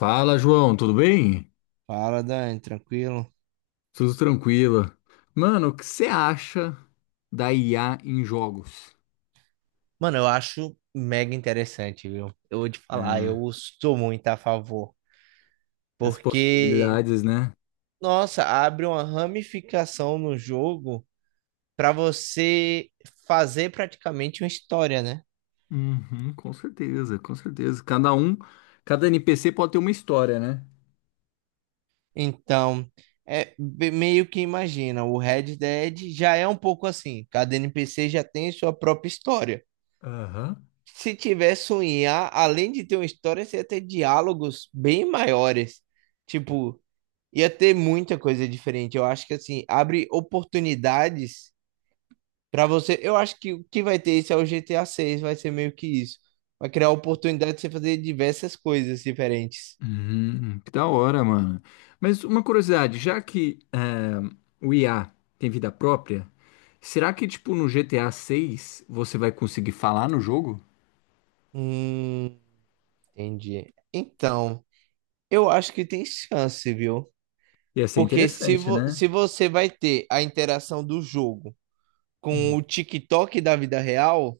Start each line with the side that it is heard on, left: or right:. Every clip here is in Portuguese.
left: Fala, João, tudo bem?
right: Fala, Dani, tranquilo?
left: Tudo tranquilo. Mano, o que você acha da IA em jogos?
right: Mano, eu acho mega interessante, viu? Eu vou te
left: É,
right: falar, eu sou muito a favor.
left: as
right: Porque,
left: possibilidades, né?
right: nossa, abre uma ramificação no jogo pra você fazer praticamente uma história, né?
left: Uhum, com certeza, com certeza. Cada um, cada NPC pode ter uma história, né?
right: Então, meio que imagina, o Red Dead já é um pouco assim. Cada NPC já tem sua própria história.
left: Aham.
right: Se tivesse um IA, além de ter uma história, você ia ter diálogos bem maiores. Tipo. Ia ter muita coisa diferente. Eu acho que assim, abre oportunidades pra você. Eu acho que o que vai ter isso é o GTA seis vai ser meio que isso. Vai criar oportunidade de você fazer diversas coisas diferentes.
left: Uhum, que da hora, mano. Mas uma curiosidade, já que é, o IA tem vida própria, será que, tipo, no GTA 6 você vai conseguir falar no jogo?
right: Hum, entendi. Então, eu acho que tem chance, viu?
left: Ia ser
right: Porque se,
left: interessante,
right: vo
left: né?
right: se você vai ter a interação do jogo com
left: Hum,
right: o TikTok da vida real,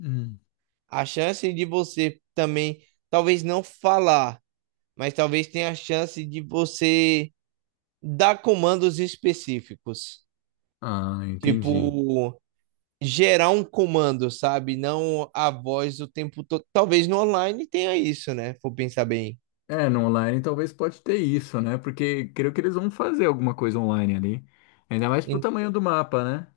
left: hum.
right: a chance de você também, talvez não falar, mas talvez tenha a chance de você dar comandos específicos.
left: Ah, entendi.
right: Tipo, gerar um comando, sabe? Não a voz o tempo todo. Talvez no online tenha isso, né? Vou pensar bem.
left: É, no online talvez pode ter isso, né? Porque creio que eles vão fazer alguma coisa online ali. Ainda mais pro
right: Em
left: tamanho do mapa, né?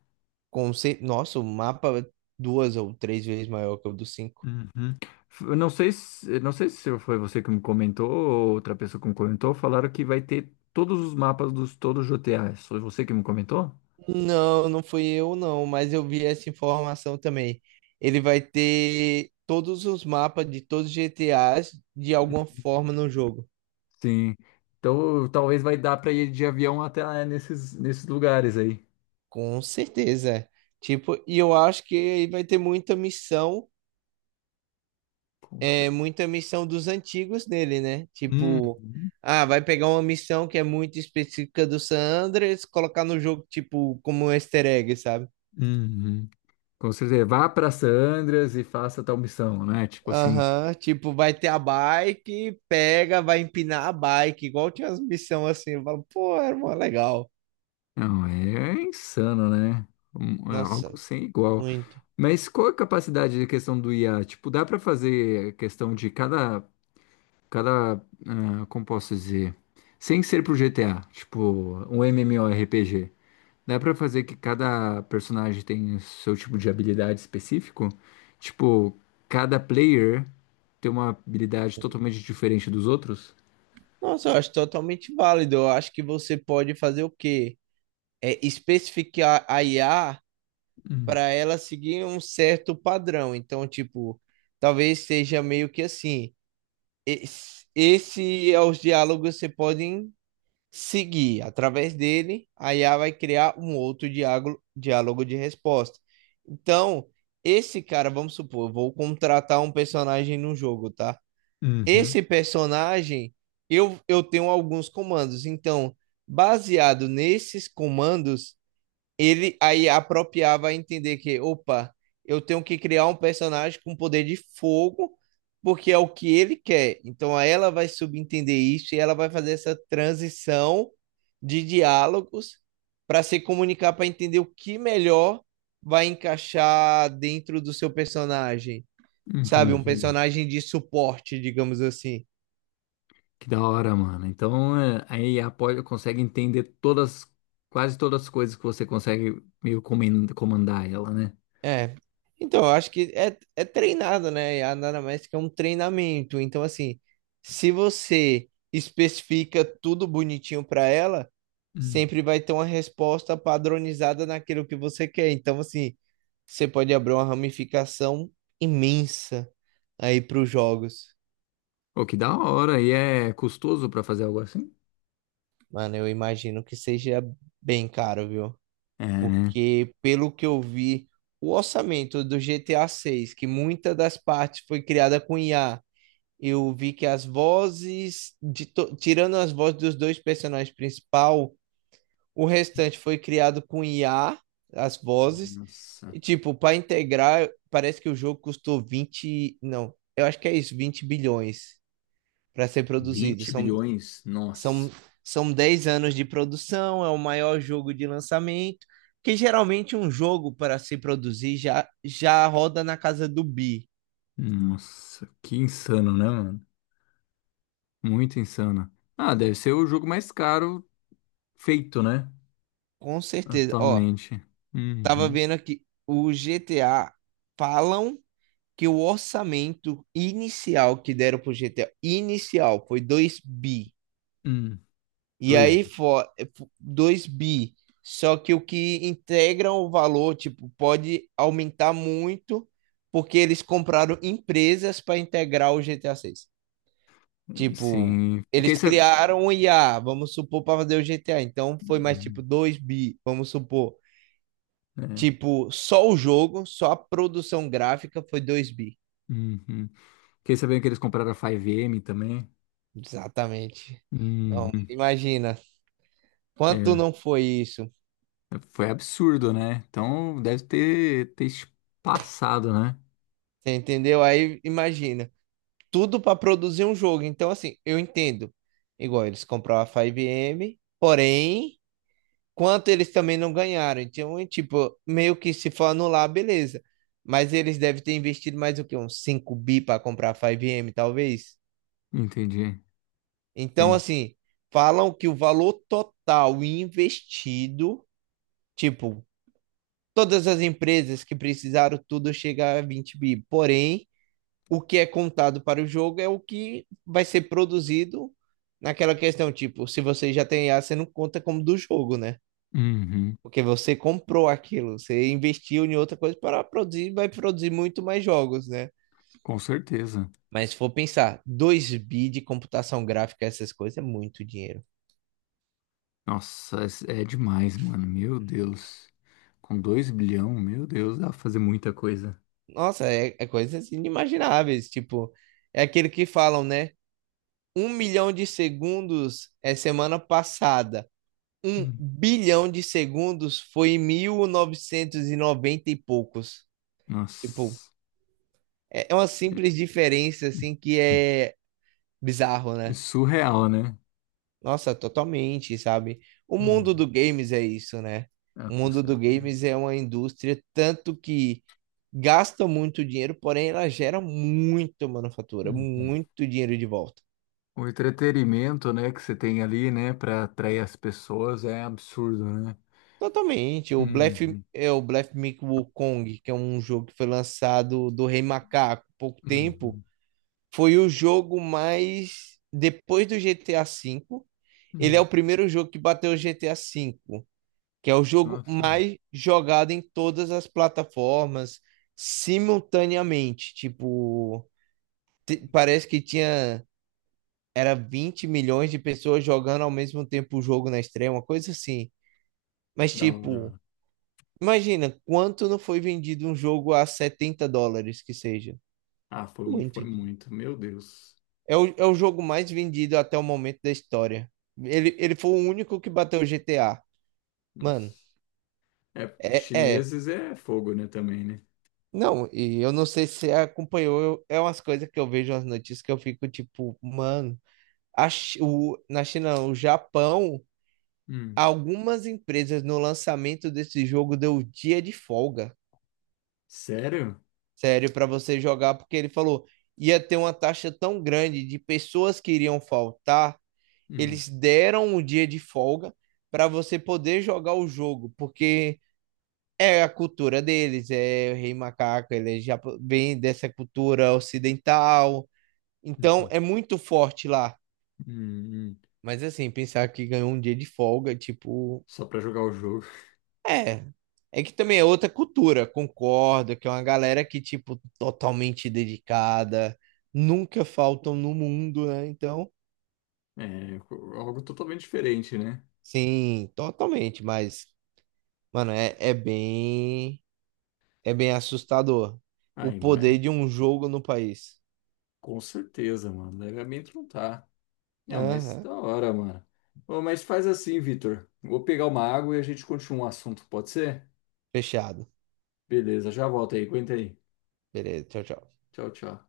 right: Nossa, o mapa é duas ou três vezes maior que o do 5.
left: Uhum. Eu não sei se, não sei se foi você que me comentou ou outra pessoa que me comentou, falaram que vai ter todos os mapas dos todos os GTAs. Foi você que me comentou?
right: Não, não fui eu, não, mas eu vi essa informação também. Ele vai ter todos os mapas de todos os GTAs de alguma forma no jogo.
left: Sim. Então talvez vai dar para ir de avião até lá é, nesses, nesses lugares aí.
right: Com certeza. É. Tipo, e eu acho que ele vai ter muita missão
left: Com
right: é
left: cer-
right: muita missão dos antigos nele, né?
left: Uhum.
right: Tipo, ah, vai pegar uma missão que é muito específica do San Andreas, colocar no jogo, tipo, como um easter egg, sabe?
left: Uhum. Com certeza. Vá para Sandras e faça tal missão, né? Tipo assim.
right: Aham, tipo, vai ter a bike, pega, vai empinar a bike, igual tinha as missões assim. Eu falo, pô, era mó legal.
left: Não, é insano, né? É algo
right: Nossa,
left: sem igual.
right: muito.
left: Mas qual é a capacidade de questão do IA? Tipo, dá pra fazer questão de cada, cada, ah, como posso dizer, sem ser pro GTA, tipo, um MMORPG. Dá pra fazer que cada personagem tem o seu tipo de habilidade específico? Tipo, cada player tem uma habilidade totalmente diferente dos outros?
right: Nossa, eu acho totalmente válido. Eu acho que você pode fazer o quê? É especificar a IA
left: Hum.
right: para ela seguir um certo padrão. Então, tipo, talvez seja meio que assim, esse é os diálogos que você podem seguir através dele, a IA vai criar um outro diálogo, diálogo de resposta. Então, esse cara, vamos supor, eu vou contratar um personagem no jogo, tá?
left: Uhum,
right: Esse personagem, eu tenho alguns comandos. Então, baseado nesses comandos, ele aí apropriava a vai entender que, opa, eu tenho que criar um personagem com poder de fogo, porque é o que ele quer. Então aí ela vai subentender isso e ela vai fazer essa transição de diálogos para se comunicar, para entender o que melhor vai encaixar dentro do seu personagem, sabe? Um
left: entendi.
right: personagem de suporte, digamos assim.
left: Que da hora, mano. Então, é, a IA pode, consegue entender todas, quase todas as coisas que você consegue meio comandar ela, né?
right: É. Então, eu acho que é treinado, né? E a anamnésica é um treinamento. Então, assim, se você especifica tudo bonitinho para ela,
left: Hum.
right: sempre vai ter uma resposta padronizada naquilo que você quer. Então, assim, você pode abrir uma ramificação imensa aí para os jogos.
left: Pô, que da hora. E é custoso pra fazer algo assim?
right: Mano, eu imagino que seja bem caro, viu?
left: É, né?
right: Porque, pelo que eu vi, o orçamento do GTA 6, que muita das partes foi criada com IA, eu vi que as vozes, tirando as vozes dos dois personagens principal, o restante foi criado com IA, as vozes.
left: Nossa.
right: E, tipo, para integrar, parece que o jogo custou vinte, não, eu acho que é isso, 20 bilhões para ser produzido.
left: vinte bilhões?
right: São,
left: Nossa.
right: são 10 anos de produção, é o maior jogo de lançamento. Que geralmente um jogo para se produzir já roda na casa do bi,
left: Nossa, que insano, né, mano? Muito insano. Ah, deve ser o jogo mais caro feito, né?
right: com certeza. Ó,
left: Atualmente.
right: tava
left: Uhum.
right: vendo aqui, o GTA falam que o orçamento inicial que deram pro GTA, inicial, foi 2 bi.
left: Hum.
right: E
left: Dois.
right: aí foi 2 bi. Só que o que integram o valor, tipo, pode aumentar muito, porque eles compraram empresas para integrar o GTA 6. Tipo,
left: Sim. Fiquei
right: eles criaram o IA, vamos supor, para fazer o GTA. Então foi mais tipo
left: sabendo.
right: 2 bi, vamos supor. Tipo, só o jogo, só a produção gráfica foi 2 bi.
left: Uhum. Fiquei sabendo que eles compraram a 5M também.
right: Exatamente. Então,
left: Uhum.
right: imagina,
left: É,
right: quanto não foi isso?
left: foi absurdo, né? Então deve ter, ter passado, né?
right: Você entendeu? Aí, imagina, tudo para produzir um jogo. Então, assim, eu entendo. Igual eles compraram a 5M, porém, quanto eles também não ganharam. Então, é tipo, meio que se for anular, beleza. Mas eles devem ter investido mais o quê? Uns 5 bi para comprar a 5M, talvez?
left: Entendi.
right: Então,
left: Entendi.
right: assim, falam que o valor total investido, tipo, todas as empresas que precisaram tudo chega a 20 bi. Porém, o que é contado para o jogo é o que vai ser produzido naquela questão, tipo, se você já tem IA, você não conta como do jogo, né?
left: Uhum.
right: Porque você comprou aquilo, você investiu em outra coisa para produzir, vai produzir muito mais jogos, né?
left: Com certeza.
right: Mas se for pensar, 2 bi de computação gráfica, essas coisas, é muito dinheiro.
left: Nossa, é é demais, mano. Meu Deus. Com 2 bilhão, meu Deus, dá pra fazer muita coisa.
right: Nossa, é coisas inimagináveis. Tipo, é aquele que falam, né? Um milhão de segundos é semana passada. Um
left: Hum.
right: bilhão de segundos foi em 1990 e noventa e poucos. Tipo,
left: Nossa.
right: é uma
left: É
right: simples diferença, assim, que
left: é
right: é bizarro,
left: é
right: né?
left: surreal, né?
right: Nossa, totalmente, sabe? O
left: Uhum.
right: mundo do games é isso, né?
left: Ah,
right: O
left: com
right: mundo do
left: certeza.
right: games é uma indústria tanto que gasta muito dinheiro, porém ela gera muito manufatura,
left: Uhum.
right: muito dinheiro de volta.
left: O entretenimento, né, que você tem ali, né, para atrair as pessoas é absurdo, né?
right: Totalmente. O Bluff,
left: Uhum,
right: é o Bluff Meet Wukong, que é um jogo que foi lançado do Rei Macaco há pouco tempo,
left: uhum,
right: foi o jogo mais depois do GTA V. Ele é
left: uhum.
right: o primeiro jogo que bateu o GTA V, que é o jogo
left: Nossa,
right: mais jogado em todas as plataformas simultaneamente. Tipo, parece que tinha, era 20 milhões de pessoas jogando ao mesmo tempo o jogo na estreia, uma coisa assim.
left: que
right: Mas,
left: da hora,
right: tipo,
left: mano.
right: imagina quanto não foi vendido um jogo a 70 dólares que seja.
left: Ah, foi,
right: Muito.
left: foi muito, meu Deus.
right: É é o jogo mais vendido até o momento da história. Ele foi o único que bateu o GTA. Mano,
left: Nossa. É,
right: é, é
left: chineses é fogo, né, também, né?
right: Não, e eu não sei se você acompanhou, é umas coisas que eu vejo nas notícias que eu fico tipo, mano, na China, não, o Japão,
left: Hum.
right: algumas empresas no lançamento desse jogo deu dia de folga,
left: Sério?
right: sério, pra você jogar, porque ele falou, ia ter uma taxa tão grande de pessoas que iriam faltar,
left: Hum,
right: eles deram um dia de folga pra você poder jogar o jogo, porque é a cultura deles, é o Rei Macaco, ele é bem dessa cultura ocidental. Então
left: entendi.
right: é muito forte lá.
left: Hum, hum.
right: Mas assim, pensar que ganhou um dia de folga, tipo,
left: Só pra jogar o jogo.
right: é. É que também é outra cultura, concordo, que é uma galera que, tipo, totalmente dedicada, nunca faltam no mundo, né? Então,
left: Algo totalmente diferente, né?
right: sim, totalmente, mas, mano, é bem, é bem assustador o
left: Ai, mas
right: poder de um jogo no país.
left: com certeza, mano. Levemente não tá. Não, mas
right: Aham.
left: da hora, mano. Ô, mas faz assim, Vitor. Vou pegar uma água e a gente continua o assunto, pode ser?
right: Fechado.
left: Beleza, já volto aí. Aguenta aí.
right: Beleza, tchau, tchau.
left: Tchau, tchau.